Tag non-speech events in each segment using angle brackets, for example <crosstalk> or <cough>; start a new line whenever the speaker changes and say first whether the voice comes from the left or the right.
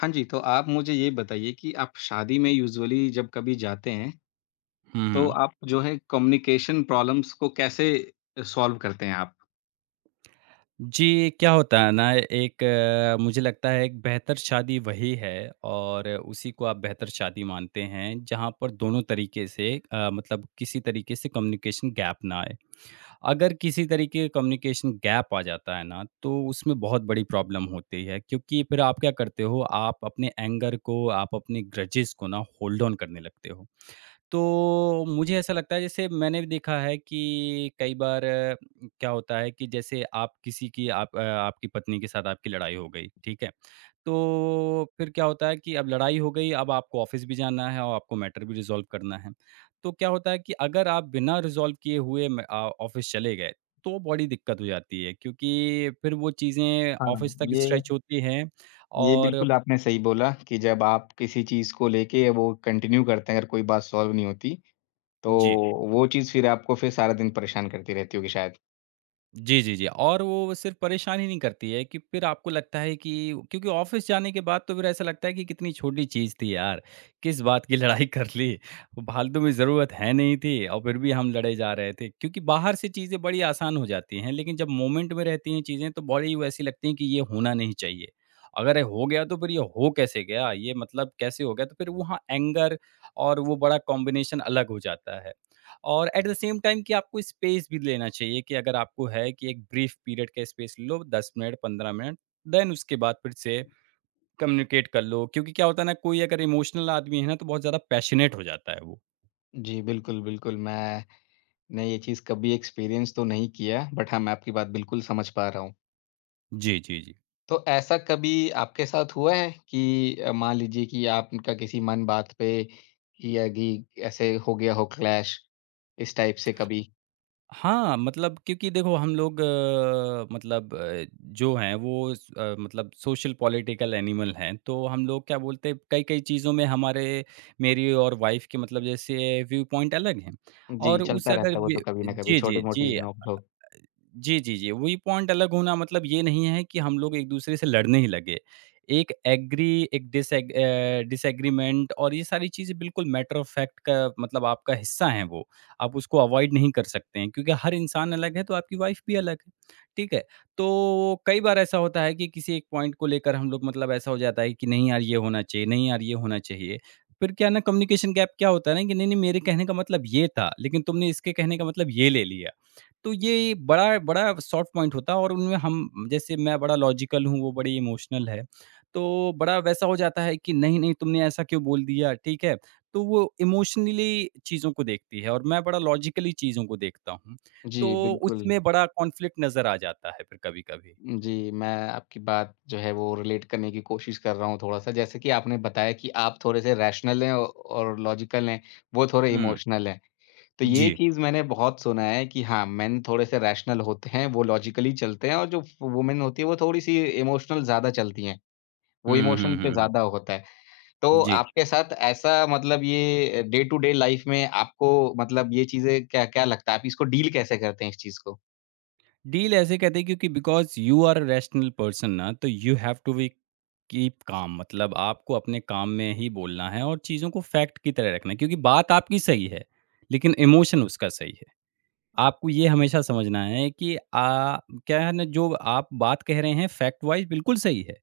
left: हाँ जी, तो आप मुझे ये बताइए कि आप शादी में यूज़ुअली जब कभी जाते हैं, तो
right: हुँ।
left: आप जो है कम्युनिकेशन प्रॉब्लम्स को कैसे सॉल्व करते हैं आप?
right: जी, क्या होता है ना मुझे लगता है एक बेहतर शादी वही है और उसी को आप बेहतर शादी मानते हैं, जहाँ पर दोनों तरीके से मतलब किसी तरीके से कम्युनिकेशन गैप ना आए। अगर किसी तरीके का कम्युनिकेशन गैप आ जाता है ना, तो उसमें बहुत बड़ी प्रॉब्लम होती है क्योंकि फिर आप क्या करते हो, आप अपने एंगर को, आप अपने ग्रजेस को ना होल्ड ऑन करने लगते हो। तो मुझे ऐसा लगता है जैसे मैंने भी देखा है कि कई बार क्या होता है कि जैसे आप किसी की आप अ, आपकी पत्नी के साथ आपकी लड़ाई हो गई, ठीक है? तो फिर क्या होता है कि अब लड़ाई हो गई, अब आपको ऑफ़िस भी जाना है और आपको मैटर भी रिज़ॉल्व करना है। तो क्या होता है कि अगर आप बिना रिज़ॉल्व किए हुए ऑफ़िस चले गए, तो बड़ी दिक्कत हो जाती है क्योंकि फिर वो चीज़ें
left: हाँ,
right: ऑफ़िस तक
left: ये
right: स्ट्रेच होती हैं
left: ये
right: और
left: बिल्कुल आपने सही बोला कि जब आप किसी चीज़ को लेके वो कंटिन्यू करते हैं, अगर कोई बात सॉल्व नहीं होती, तो
right: जी।
left: वो चीज़ फिर आपको फिर सारा दिन परेशान करती रहती होगी शायद।
right: जी, जी, जी। और वो सिर्फ़ परेशान ही नहीं करती है कि फिर आपको लगता है कि क्योंकि ऑफ़िस जाने के बाद तो फिर ऐसा लगता है कि कितनी छोटी चीज़ थी यार, किस बात की लड़ाई <laughs> कर ली? वो फालतू में ज़रूरत है नहीं थी और फिर भी हम लड़े जा रहे थे। क्योंकि बाहर से चीज़ें बड़ी आसान हो जाती हैं, लेकिन जब मोमेंट में रहती हैं चीज़ें तो बड़ी वो ऐसी लगती हैं कि ये होना नहीं चाहिए। अगर ये हो गया तो फिर ये हो कैसे गया? ये मतलब कैसे हो गया? तो फिर वहाँ एंगर और वो बड़ा कॉम्बिनेशन अलग हो जाता है। और एट द सेम टाइम कि आपको स्पेस भी लेना चाहिए कि अगर आपको है कि एक ब्रीफ पीरियड का स्पेस लो 10 मिनट 15 मिनट देन उसके बाद फिर से कम्युनिकेट कर लो क्योंकि क्या होता है ना कोई अगर इमोशनल आदमी है ना तो बहुत ज़्यादा पैशनेट हो जाता है वो।
left: जी, बिल्कुल, बिल्कुल, मैंने ये चीज़ कभी एक्सपीरियंस तो नहीं किया, बट हाँ, मैं आपकी बात बिल्कुल समझ पा रहा हूँ।
right: जी, जी, जी।
left: तो ऐसा कभी आपके साथ हुआ है कि मान लीजिए कि आपका किसी मन बात पे या कि ऐसे हो गया हो क्लैश इस टाइप से कभी?
right: हाँ, मतलब क्योंकि देखो हम लोग मतलब जो हैं वो मतलब सोशल पॉलिटिकल एनिमल हैं। तो हम लोग क्या बोलते हैं कई-कई चीज़ों में हमारे मेरी और वाइफ़ के मतलब जैसे व्यू पॉइंट अलग हैं
left: जी,
right: और उस
left: चलता
right: अगर
left: रहता है वो तो
right: वे
left: कभी न कभी
right: जी, जी,
left: छोटी-मोटी
right: जी।
left: नोक-झोंक।
right: जी, जी, जी। व्यूपॉइंट अलग होना मतलब ये नहीं है कि हम लोग एक-दूसरे से लड़ने ही लगे। एक एग्री, डिसएग्रीमेंट और ये सारी चीज़ें बिल्कुल मैटर ऑफ फैक्ट का मतलब आपका हिस्सा है वो। आप उसको अवॉइड नहीं कर सकते हैं क्योंकि हर इंसान अलग है तो आपकी वाइफ़ भी अलग है। ठीक है? तो कई बार ऐसा होता है कि किसी एक पॉइंट को लेकर हम लोग मतलब ऐसा हो जाता है कि नहीं यार ये होना चाहिए, नहीं यार ये होना चाहिए। फिर क्या है ना कम्युनिकेशन गैप क्या होता है ना कि नहीं, नहीं मेरे कहने का मतलब ये था, लेकिन तुमने इसके कहने का मतलब ये ले लिया। तो ये बड़ा बड़ा सॉफ्ट पॉइंट होता है और उनमें हम जैसे मैं बड़ा लॉजिकल हूँ, वो बड़ी इमोशनल है। तो बड़ा वैसा हो जाता है कि नहीं, नहीं तुमने ऐसा क्यों बोल दिया, ठीक है? तो वो इमोशनली चीज़ों को देखती है और मैं बड़ा लॉजिकली चीज़ों को देखता हूँ। तो
left: जी, बिल्कुल।
right: उसमें बड़ा कॉन्फ्लिक्ट नज़र आ जाता है फिर कभी-कभी।
left: जी, मैं आपकी बात जो है वो रिलेट करने की कोशिश कर रहा हूँ थोड़ा-सा। जैसे कि आपने बताया कि आप थोड़े से रैशनल हैं औ और लॉजिकल हैं, वो थोड़े
right: हुँ।
left: इमोशनल हैं। तो ये
right: जी।
left: चीज़ मैंने बहुत सुना है कि हाँ, मेन थोड़े से रैशनल होते हैं, वो लॉजिकली चलते हैं और जो वुमेन होती है वो थोड़ी-सी इमोशनल ज़्यादा चलती हैं, वो
right: हुँ, हुँ,
left: इमोशन पे
right: हुँ, हुँ।
left: ज़्यादा होता है। तो
right: जी।
left: आपके साथ ऐसा मतलब ये डे टू डे लाइफ़ में आपको मतलब ये चीज़ें क्या क्या लगता है? आप इसको डील कैसे करते हैं इस चीज़ को?
right: डील ऐसे कहते हैं क्योंकि because you are a rational person ना तो you have to be keep काम मतलब आपको अपने काम में ही बोलना है और चीज़ों को फैक्ट की तरह रखना है क्योंकि बात आपकी सही है लेकिन इमोशन उसका सही है आपको ये हमेशा समझना है कि क्या है ना जो आप बात कह रहे हैं फैक्ट वाइज बिल्कुल सही है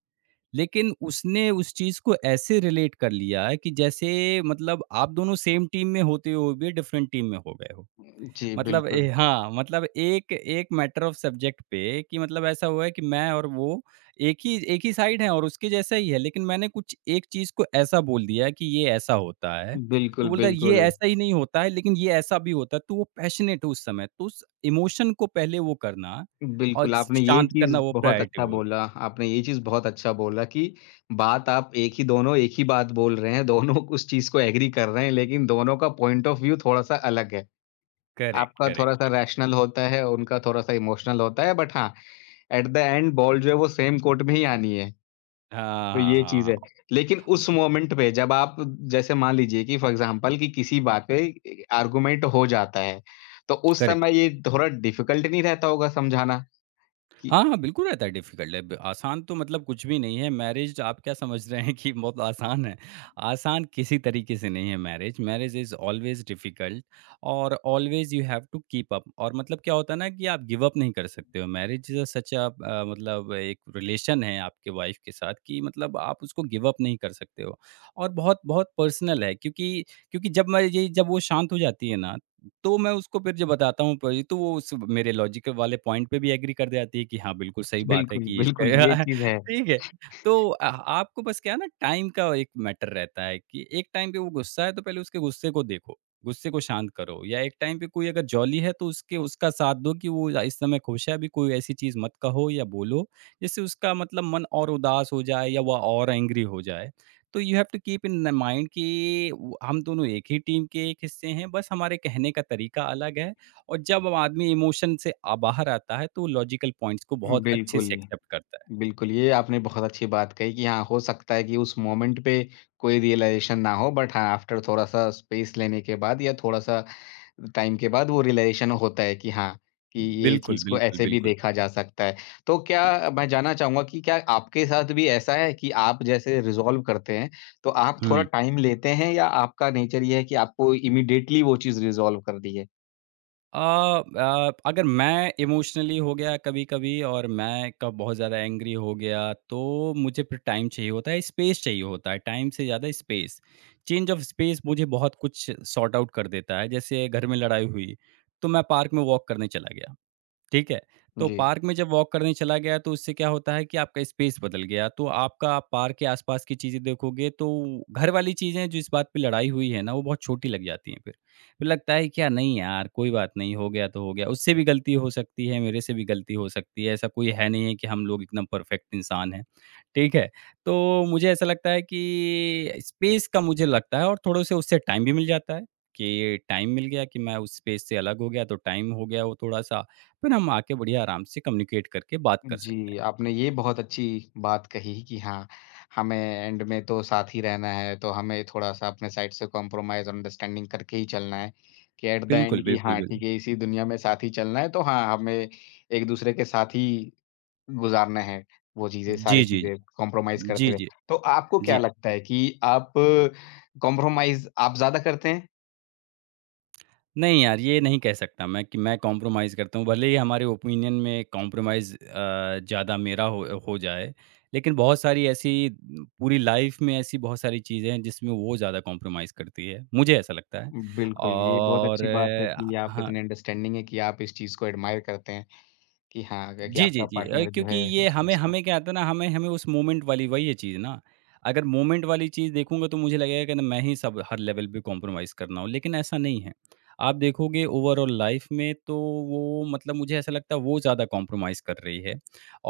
right: लेकिन उसने उस चीज़ को ऐसे रिलेट कर लिया है कि जैसे मतलब आप दोनों सेम टीम में होते हुए भी डिफरेंट टीम में हो गए हो
left: जी,
right: मतलब ए
left: बिल्कुल।
right: हाँ, मतलब एक एक मैटर ऑफ सब्जेक्ट पे कि मतलब ऐसा हुआ है कि मैं और वो एक ही साइड हैं और उसके जैसा ही है, लेकिन मैंने कुछ एक चीज़ को ऐसा बोल दिया कि ये ऐसा होता है। तो
left: बिल्कुल,
right: बोलता है ये
left: बिल्कुल।
right: ऐसा ही नहीं होता है लेकिन ये ऐसा भी होता है, तो वो पैशनेट है उस समय। तो उस इमोशन को पहले वो करना और
left: बिल्कुल,
right: शांत करना वो प्रायोरिटी हो।
left: आपने ये चीज़ बहुत अच्छा बोला कि बात आप एक ही दोनों एक ही बात बोल रहे हैं, दोनों <laughs> उस चीज़ को एग्री कर रहे हैं, लेकिन दोनों का पॉइंट ऑफ व्यू थोड़ा-सा अलग है।
right: करेक्ट,
left: आपका
right: करेक्ट,
left: थोड़ा-सा
right: करेक्ट।
left: रैशनल होता है, उनका थोड़ा-सा इमोशनल होता है, बट हाँ, एट द एंड बॉल जो है वो सेम कोर्ट में ही आनी है,
right: हाँ,
left: तो
right: हाँ,
left: ये
right: हाँ,
left: चीज़
right: हाँ।
left: है। लेकिन उस मोमेंट पे जब आप जैसे मान लीजिए कि फॉर एग्ज़ाम्पल कि किसी बात पे ए आर्गुमेंट हो जाता है, तो उस
right: करेक्ट।
left: समय ये थोड़ा डिफ़िकल्ट नहीं रहता होगा समझाना? कि
right: हाँ, हाँ, बिल्कुल रहता है डिफ़िकल्ट है ब आसान तो मतलब कुछ भी नहीं है, मैरिज आप क्या समझ रहे हैं कि बहुत आसान है? आसान किसी तरीके से नहीं है marriage, marriage is always difficult और always you have to keep up और मतलब क्या होता है ना कि आप गिव अप नहीं कर सकते हो। मैरिज इज़ अ सच अ, ब मतलब एक रिलेशन है आपके वाइफ़ के साथ कि मतलब आप उसको गिव अप नहीं कर सकते हो और बहुत-बहुत पर्सनल है क्योंकि क्योंकि जब मैं ये जब वो शांत हो जाती है ना तो मैं उसको फिर जब बताता हूँ परी तो वो उस मेरे लॉजिक वाले पॉइंट पे भी एग्री कर जाती है कि हाँ, बिल्कुल सही बात है
left: बिल्कुल,
right: कि
left: बिल्कुल, ये
right: इसका <laughs>
left: चीज़ है।
right: ठीक है। तो आपको बस क्या है ना टाइम का एक मैटर रहता है कि एक टाइम पे वो गुस्सा है तो पहले उसके गुस्से को देखो, गुस्से को शांत करो या एक टाइम पे कोई अगर जॉली है तो उसके उसका साथ दो कि वो इस समय खुश है, अभी कोई ऐसी चीज़ मत कहो या बोलो, जिससे उसका मतलब मन और उदास हो जाए या वह और एंग्री हो जाए। तो you have to keep in mind कि वो हम दोनों एक ही टीम के एक हिस्से हैं, बस हमारे कहने का तरीका अलग है और जब आदमी इमोशन से बाहर आता है, तो लॉजिकल पॉइंट्स को बहुत अच्छे
left: बिल्कुल,
right: से एक्सेप्ट करता है।
left: बिल्कुल, ये आपने बहुत अच्छी बात कही कि हाँ, हो सकता है कि उस मोमेंट पे कोई रियलाइज़ेशन ना हो बट हाँ, आफ्टर थोड़ा-सा स्पेस लेने के बाद या थोड़ा-सा टाइम के बाद वो रियलाइज़ेशन होता है कि हाँ, कि ये
right: बिल्कुल,
left: चीज़ को
right: बिल्कुल,
left: ऐसे भी
right: बिल्कुल।
left: देखा जा सकता है। तो क्या मैं जानना चाहूँगा कि क्या आपके साथ भी ऐसा है कि आप जैसे रिज़ॉल्व करते हैं, तो आप थोड़ा
right: हुँ।
left: टाइम लेते हैं या आपका नेचर ये है कि आपको इमीडिएटली वो चीज़ रिज़ॉल्व कर दी है?
right: अगर मैं इमोशनली हो गया कभी-कभी और मैं कब बहुत ज़्यादा एंग्री हो गया, तो मुझे फिर टाइम चाहिए होता है, स्पेस चाहिए होता है, टाइम से ज़्यादा स्पेस। चेंज ऑफ स्पेस मुझे बहुत कुछ सॉर्ट आउट कर देता है। जैसे घर में लड़ाई हुई, तो मैं पार्क में वॉक करने चला गया। ठीक है। तो
left: जी।
right: पार्क में जब वॉक करने चला गया तो उससे क्या होता है कि आपका स्पेस बदल गया। तो आपका आप पार्क के आस-पास की चीज़ें देखोगे तो घर वाली चीज़ें जिस बात पे लड़ाई हुई है ना वो बहुत छोटी लग जाती हैं फिर। फिर लगता है कि यार नहीं यार कोई बात नहीं हो गया तो हो गया। उससे भी गलती हो सकती है, मेरे से भी गलती हो सकती है। ऐसा कोई है नहीं है कि हम लोग एकदम परफेक्ट इंसान हैं। ठीक है। तो मुझे ऐसा लगता है कि स्पेस का मुझे लगता है और थोड़े से उससे टाइम भी मिल जाता है कि टाइम मिल गया कि मैं उस स्पेस से अलग हो गया तो टाइम हो गया वो थोड़ा-सा। फिर हम आके बढ़िया आराम से कम्युनिकेट करके बात कर सकते
left: जी,
right: हैं।
left: आपने ये बहुत अच्छी बात कही कि हाँ, हमें एंड में तो साथ ही रहना है, तो हमें थोड़ा-सा अपने साइड से कॉम्प्रोमाइज़ और अंडरस्टैंडिंग करके ही चलना है, कि एट द
right: बिल्कुल,
left: एंड कि
right: बिल्कुल,
left: हाँ,
right: बिल्कुल।
left: ठीक है, इसी दुनिया में साथ ही चलना है, तो हाँ, हमें एक-दूसरे के साथ ही गुज़ारना है, वो चीज़ें,
right: जी,
left: सारी
right: जी।
left: चीज़ें कॉम्प्रोमाइज़
right: जी,
left: करते हुए।
right: जी।
left: तो आपको क्या
right: जी।
left: लगता है कि आप कॉम्प्रोमाइज़ आप ज़्यादा करते हैं?
right: नहीं यार, ये नहीं कह सकता मैं कि मैं कॉम्प्रोमाइज़ करता हूँ। भले ही हमारे ओपिनियन में कॉम्प्रोमाइज़ ज़्यादा मेरा हो जाए, लेकिन बहुत सारी ऐसी न, पूरी लाइफ़ में ऐसी बहुत सारी चीज़ें हैं जिसमें वो ज़्यादा कॉम्प्रोमाइज़ करती है। मुझे ऐसा लगता है
left: बिल्कुल, ये बहुत
right: और
left: अच्छी बात है कि आप
right: हाँ,
left: इतने अंडरस्टैंडिंग हैं कि आप इस चीज़ को एडमायर करते हैं। कि हाँ, अगर कि
right: जी, जी,
left: आपका
right: जी।
left: पार्टनर जो
right: क्योंकि
left: है
right: ये
left: उस
right: हमें
left: चीज़ को
right: हमें क्या आता है ना, हमें हमें उस मोमेंट वाली वही है चीज़ ना, अगर मोमेंट वाली चीज़ देखूँगा तो मुझे लगेगा कि ना मैं ही सब हर लेवल पे कॉम्प्रोमाइज़ कर रहा हूँ, लेकिन ऐसा नहीं है। आप देखोगे ओवरऑल लाइफ़ में तो वो मतलब मुझे ऐसा लगता है वो ज़्यादा कॉम्प्रोमाइज़ कर रही है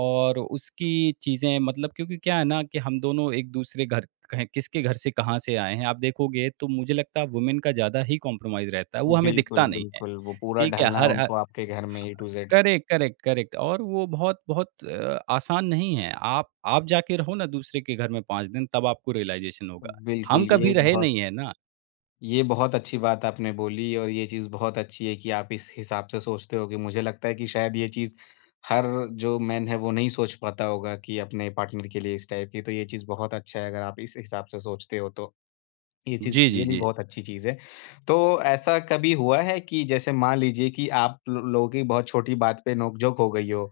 right: और उसकी चीज़ें मतलब क्योंकि क्या है ना कि हम दोनों एक-दूसरे घर कहें किसके घर से कहाँ से आए हैं, आप देखोगे तो मुझे लगता है वुमेन का ज़्यादा ही कॉम्प्रोमाइज़ रहता है, वो हमें
left: बिल्कुल,
right: दिखता नहीं है,
left: बिल्कुल, वो पूरा
right: ठीक है?
left: ढलना है
right: हर ह
left: उनको आपके घर में A to Z.
right: Correct, correct, correct और वो बहुत बहुत आसान नहीं है। आप जाके रहो ना दूसरे के घर में 5 दिन तब आपको रियलाइज़ेशन होगा। हम
left: बिल्कुल, ये
right: कभी रहे
left: बहुत
right: नहीं है ना।
left: ये बहुत अच्छी बात आपने बोली और ये चीज़ बहुत अच्छी है कि आप इस हिसाब से सोचते हो कि मुझे लगता है कि शायद ये चीज़ हर जो मैन है वो नहीं सोच पाता होगा कि अपने पार्टनर के लिए इस टाइप की, तो ये चीज़ बहुत अच्छा है अगर आप इस हिसाब से सोचते हो तो। ये चीज़
right: जी, जी,
left: रियली
right: जी।
left: बहुत अच्छी चीज़ है। तो ऐसा कभी हुआ है कि जैसे मान लीजिए कि आप लो लोगों की बहुत छोटी बात पे नोक-झोंक हो गई हो?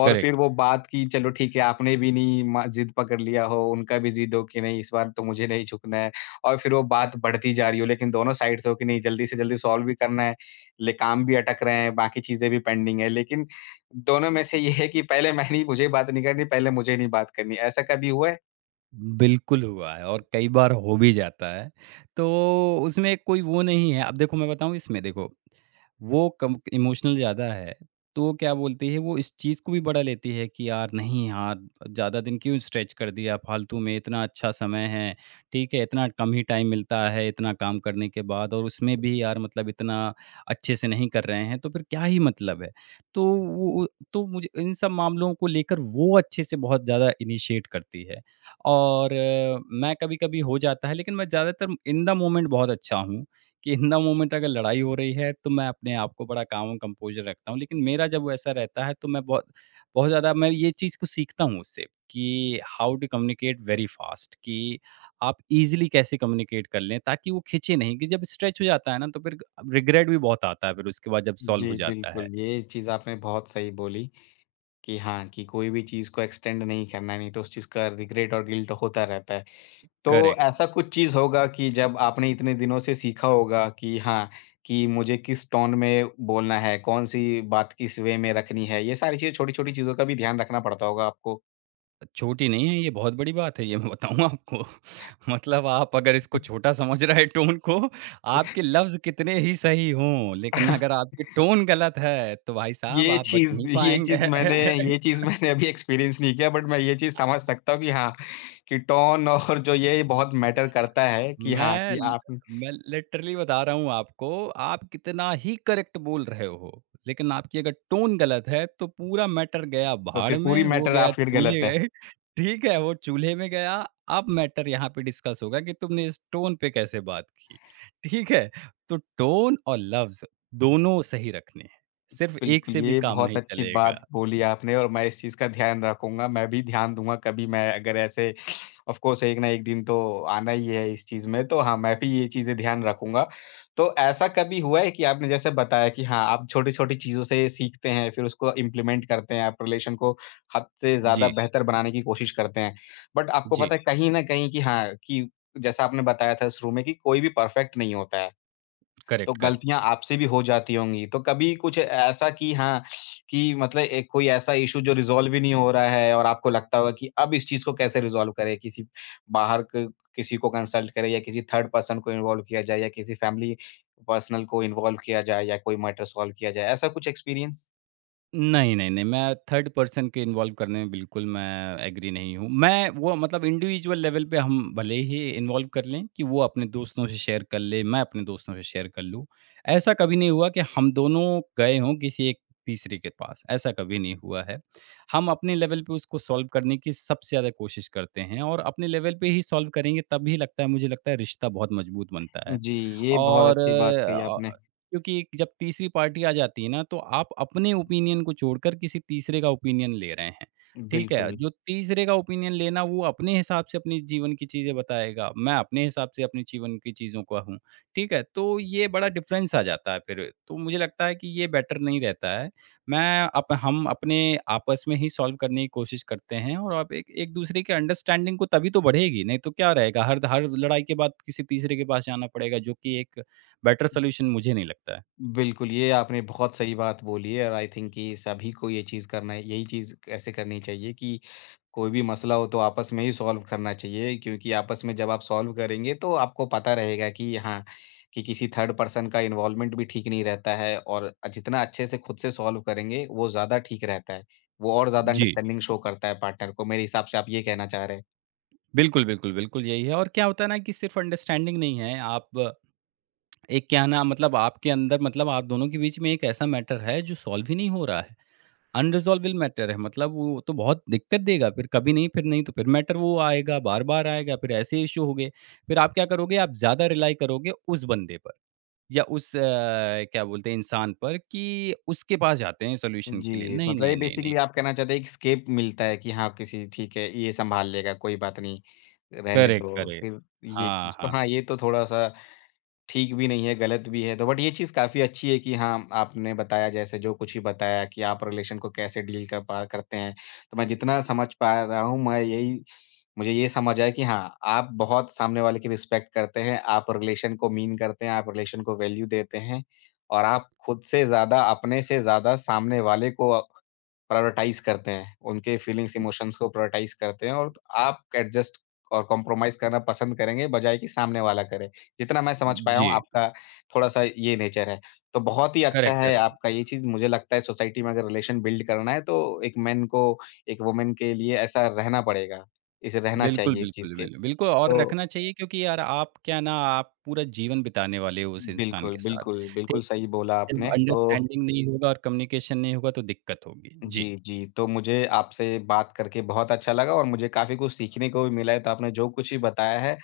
left: और फिर
right: करेक्ट।
left: वो बात की चलो ठीक है आपने भी नहीं मा ज़िद पकड़ लिया हो, उनका भी ज़िद हो कि नहीं इस बार तो मुझे नहीं झुकना है और फिर वो बात बढ़ती जा रही हो लेकिन दोनों साइड्स हो कि नहीं जल्दी से जल्दी सॉल्व भी करना है, ले काम भी अटक रहे हैं, बाकी चीज़ें भी पेंडिंग है। लेकिन दोनों में से ये है कि पहले मैं नहीं मुझे बात नहीं करनी, पहले मुझे नहीं बात करनी, ऐसा कभी हुआ है?
right: बिल्कुल हुआ है और कई बार हो भी जाता है। तो उसमें कोई वो नहीं है अब देखो मैं बताऊँ इसमें देखो, वो कम इमोशनल ज़्यादा है, तो क्या बोलते हैं वो इस चीज़ को भी बड़ा लेती है कि यार नहीं यार ज़्यादा दिन क्यों स्ट्रेच कर दिया फालतू में इतना अच्छा समय है, ठीक है? इतना कम ही टाइम मिलता है इतना काम करने के बाद और उसमें भी यार मतलब इतना अच्छे से नहीं कर रहे हैं, तो फिर क्या ही मतलब है? तो वो तो मुझे इन सब मामलों को लेकर वो अच्छे से बहुत ज़्यादा इनिशिएट करती है। और मैं कभी-कभी हो जाता है, लेकिन मैं ज़्यादातर इन द मोमेंट बहुत अच्छा हूँ, कि इन द मोमेंट अगर लड़ाई हो रही है, तो मैं अपने आप को बड़ा काम और कंपोज़र रखता हूँ। लेकिन मेरा जब वैसा रहता है, तो मैं बहुत बहुत ज़्यादा मैं ये चीज़ को सीखता हूँ उससे कि how to communicate very fast कि आप ईज़िली कैसे कम्युनिकेट कर लें, ताकि वो खिंचे नहीं कि जब स्ट्रेच हो जाता है ना, तो फिर रिग्रेट भी बहुत आता है फिर उसके बाद जब सॉल्व हो
left: जी,
right: जाता
left: बिल्कुल,
right: है।
left: ये चीज़ आपने बहुत सही बोली कि हाँ, कि कोई भी चीज़ को एक्सटेंड नहीं करना है, नहीं तो उस चीज़ का रिग्रेट और गिल्ट होता रहता है। तो
right: करेक्ट।
left: ऐसा कुछ चीज़ होगा कि जब आपने इतने दिनों से सीखा होगा कि हाँ, कि मुझे किस टोन में बोलना है, कौन-सी बात किस वे में रखनी है, ये सारी चीज़ें छोटी-छोटी चीज़ों का भी ध्यान रखना पड़ता होगा आपको।
right: छोटी नहीं है ये, बहुत बड़ी बात है ये मैं बताऊँ आपको। <laughs> मतलब आप अगर इसको छोटा समझ रहे हैं टोन को, आपके लफ्ज़ कितने ही सही हों, लेकिन अगर
left: <laughs>
right: आपकी टोन गलत है, तो भाई साहब
left: ये
right: आप बच
left: चीज़
right: नहीं
left: ये
right: पाएँगे।
left: चीज़ मैंने ये
right: <laughs>
left: चीज़ मैंने अभी एक्सपीरियंस नहीं किया बट मैं ये चीज़ समझ सकता हूँ कि हाँ, कि टोन और जो ये बहुत मैटर करता है कि हाँ,
right: मैं
left: कि
right: ल
left: आप
right: मैं लिटरली बता रहा हूँ आपको, आप कितना ही करेक्ट बोल रहे हो, लेकिन आपकी अगर टोन गलत है, तो पूरा मैटर गया
left: तो
right: भाड़
left: फिर पूरी
right: में, वो
left: मैटर
right: गया
left: आप फिर
right: चूल्हे
left: गलत हैं।
right: गए, ठीक है? वो चूल्हे में गया, अब मैटर यहाँ पे डिस्कस होगा कि तुमने इस टोन पे कैसे बात की, ठीक है? तो टोन और लफ्ज़ दोनों सही रखने हैं, सिर्फ़ एक
left: बिल्कुल,
right: से भी
left: ये
right: काम
left: बहुत
right: नहीं
left: अच्छी बात
right: चलेगा।
left: बोली आपने और मैं इस चीज़ का ध्यान रखूँगा, मैं भी ध्यान दूँगा कभी मैं अगर ऐसे ऑफ़ कोर्स एक ना एक दिन तो आना ही है इस चीज़ में, तो हाँ, मैं भी ये चीज़ें ध्यान रखूँगा। तो ऐसा कभी हुआ है कि आपने जैसे बताया कि हाँ, आप छोटी-छोटी चीज़ों से सीखते हैं, फिर उसको इम्प्लीमेंट करते हैं, आप रिलेशन को हद से ज़्यादा
right: जी,
left: बेहतर बनाने की कोशिश करते हैं। बट आपको
right: जी,
left: पता है कहीं न कहीं कि हाँ, कि जैसा आपने बताया था शुरू में कि कोई भी परफ़ेक्ट नहीं होता है। तो
right: करेक्ट, करेक्ट।
left: गलतियाँ आपसे भी हो जाती होंगी। तो कभी कुछ ऐसा कि हाँ, कि मतलब एक कोई ऐसा इश्यू जो रिज़ॉल्व ही नहीं हो रहा है और आपको लगता होगा कि अब इस चीज़ को कैसे रिज़ॉल्व करें? किसी बाहर क किसी को कंसल्ट करें या किसी थर्ड पर्सन को इन्वॉल्व किया जाए या किसी फैमिली पर्सनल को इन्वॉल्व किया जाए या कोई मैटर सॉल्व किया जाए, ऐसा कुछ एक्सपीरियंस?
right: नहीं, नहीं, नहीं, मैं थर्ड पर्सन के इन्वॉल्व करने में बिल्कुल मैं एग्री नहीं हूँ। मैं वो मतलब इंडिविजुअल लेवल पे हम भले ही इन्वॉल्व कर लें कि वो अपने दोस्तों से शेयर कर ले, मैं अपने दोस्तों से शेयर कर लूँ। ऐसा कभी नहीं हुआ कि हम दोनों गए हों किसी एक तीसरे के पास, ऐसा कभी नहीं हुआ है। हम अपने लेवल पे उसको सॉल्व करने की सबसे ज़्यादा कोशिश करते हैं और अपने लेवल पे ही सॉल्व करेंगे तभी लगता है मुझे लगता है रिश्ता बहुत मज़बूत बनता है।
left: जी, ये बहुत
right: और
left: अच्छी बात कही आपने।
right: अ क्योंकि एक जब तीसरी पार्टी आ जाती है ना, तो आप अपने ओपिनियन को छोड़कर किसी तीसरे का ओपिनियन ले रहे हैं। ठीक है?
left: बिल्कुल,
right: जो तीसरे का ओपिनियन लेना वो अपने हिसाब से अपने जीवन की चीज़ें बताएगा, मैं अपने हिसाब से अपने जीवन की चीज़ों का हूँ। ठीक है? तो ये बड़ा डिफ़रेंस आ जाता है फिर। तो मुझे लगता है कि ये बेटर नहीं रहता है। मैं अप हम अपने आपस में ही सॉल्व करने की कोशिश करते हैं और आप एक एक-दूसरे के अंडरस्टैंडिंग को तभी तो बढ़ेगी, नहीं तो क्या रहेगा? हर लड़ाई के बाद किसी तीसरे के पास जाना पड़ेगा जो कि एक बेटर सॉल्यूशन मुझे नहीं लगता है।
left: बिल्कुल, ये आपने बहुत सही बात बोली है और आई थिंक कि सभी को ये चीज़ करना यही चीज़ ऐसे करनी चाहिए कि कोई भी मसला हो तो आपस में ही सॉल्व करना चाहिए क्योंकि आपस में जब आप सॉल्व करेंगे तो आपको पता रहेगा कि हाँ, कि किसी थर्ड पर्सन का इन्वॉल्वमेंट भी ठीक नहीं रहता है और जितना अच्छे से खुद से सॉल्व करेंगे वो ज़्यादा ठीक रहता है। वो और ज़्यादा
right: जी।
left: अंडरस्टैंडिंग शो करता है पार्टनर को मेरे हिसाब से आप ये कहना चाह रहे हैं।
right: बिल्कुल, बिल्कुल, बिल्कुल यही है और क्या होता है ना कि सिर्फ़ अंडरस्टैंडिंग नहीं है, आप एक क्या है ना मतलब आपके अंदर मतलब आप दोनों के बीच में एक ऐसा मैटर है जो सॉल्व ही नहीं हो रहा है। अनरिज़ॉल्वेबल मैटर है मतलब वो तो बहुत दिक्कत देगा फिर कभी नहीं फिर नहीं तो फिर मैटर वो आएगा, बार-बार आएगा, फिर ऐसे इश्यू हो गए। फिर आप क्या करोगे आप ज़्यादा रिलाई करोगे उस बंदे पर या उस क्या बोलते हैं इंसान पर कि उसके पास जाते हैं सॉल्यूशन के लिए।
left: जी,
right: नहीं,
left: मतलब ये
right: नहीं, नहीं, नहीं।
left: बेसिकली आप कहना चाहते हैं एक एस्केप मिलता है कि हाँ, किसी ठीक है ये सँभाल लेगा कोई बात नहीं, रहने
right: करेक्ट,
left: दो
right: करेक्ट।
left: फिर ये
right: हाँ,
left: चीज़ तो
right: हाँ।
left: हाँ, ये तो थोड़ा-सा ठीक भी नहीं है, गलत भी है तो बट ये चीज़ काफ़ी अच्छी है कि हाँ, आपने बताया जैसे जो कुछ भी बताया कि आप रिलेशन को कैसे डील कर पा करते हैं। तो मैं जितना समझ पा रहा हूँ मैं यही मुझे ये समझ आया कि हाँ, आप बहुत सामने वाले की रिस्पेक्ट करते हैं, आप रिलेशन को मीन करते हैं, आप रिलेशन को वैल्यू देते हैं और आप खुद से ज़्यादा, अपने से ज़्यादा सामने वाले को प्रायोरिटाइज़ करते हैं। उनके फीलिंग्स, इमोशंस को प्रायोरिटाइज़ करते हैं और आप एडजस्ट और कॉम्प्रोमाइज़ करना पसंद करेंगे, बजाए कि सामने वाला करे। जितना मैं समझ पाया
right: जी।
left: हूँ आपका थोड़ा-सा ये नेचर है। तो बहुत ही अच्छा
right: करेक्ट,
left: है
right: करेक्ट।
left: आपका ये चीज़, मुझे लगता है सोसाइटी में अगर रिलेशन बिल्ड करना है तो एक मेन को, एक वुमन के लिए ऐसा रहना पड़ेगा। इसे रहना
right: बिल्कुल,
left: चाहिए इस चीज़
right: बिल्कुल,
left: के।
right: बिल्कुल और
left: तो
right: रखना चाहिए क्योंकि यार आप क्या ना आप पूरा जीवन बिताने वाले हो उस इंसान
left: बिल्कुल,
right: के साथ,
left: बिल्कुल,
right: ठीक?
left: बिल्कुल सही बोला
right: जब
left: आपने। तो
right: अंडरस्टैंडिंग नहीं होगा और कम्युनिकेशन नहीं होगा तो दिक्कत होगी। जी।
left: जी, जी, तो मुझे आपसे बात करके बहुत अच्छा लगा और मुझे काफ़ी कुछ सीखने को भी मिला है। तो आपने जो कुछ भी बताया है,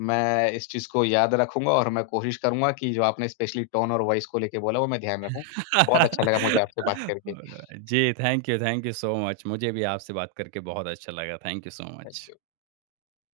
left: मैं इस चीज़ को याद रखूँगा और मैं कोशिश करूँगा कि जो आपने स्पेशली टोन और वॉइस को लेके बोला, वो मैं ध्यान रखूँ। बहुत अच्छा लगा मुझे आपसे बात
right: <laughs>
left: करके।
right: जी, थैंक यू सो मच। मुझे भी आपसे बात करके बहुत अच्छा लगा। Thank you so
left: thank
right: much.
left: You.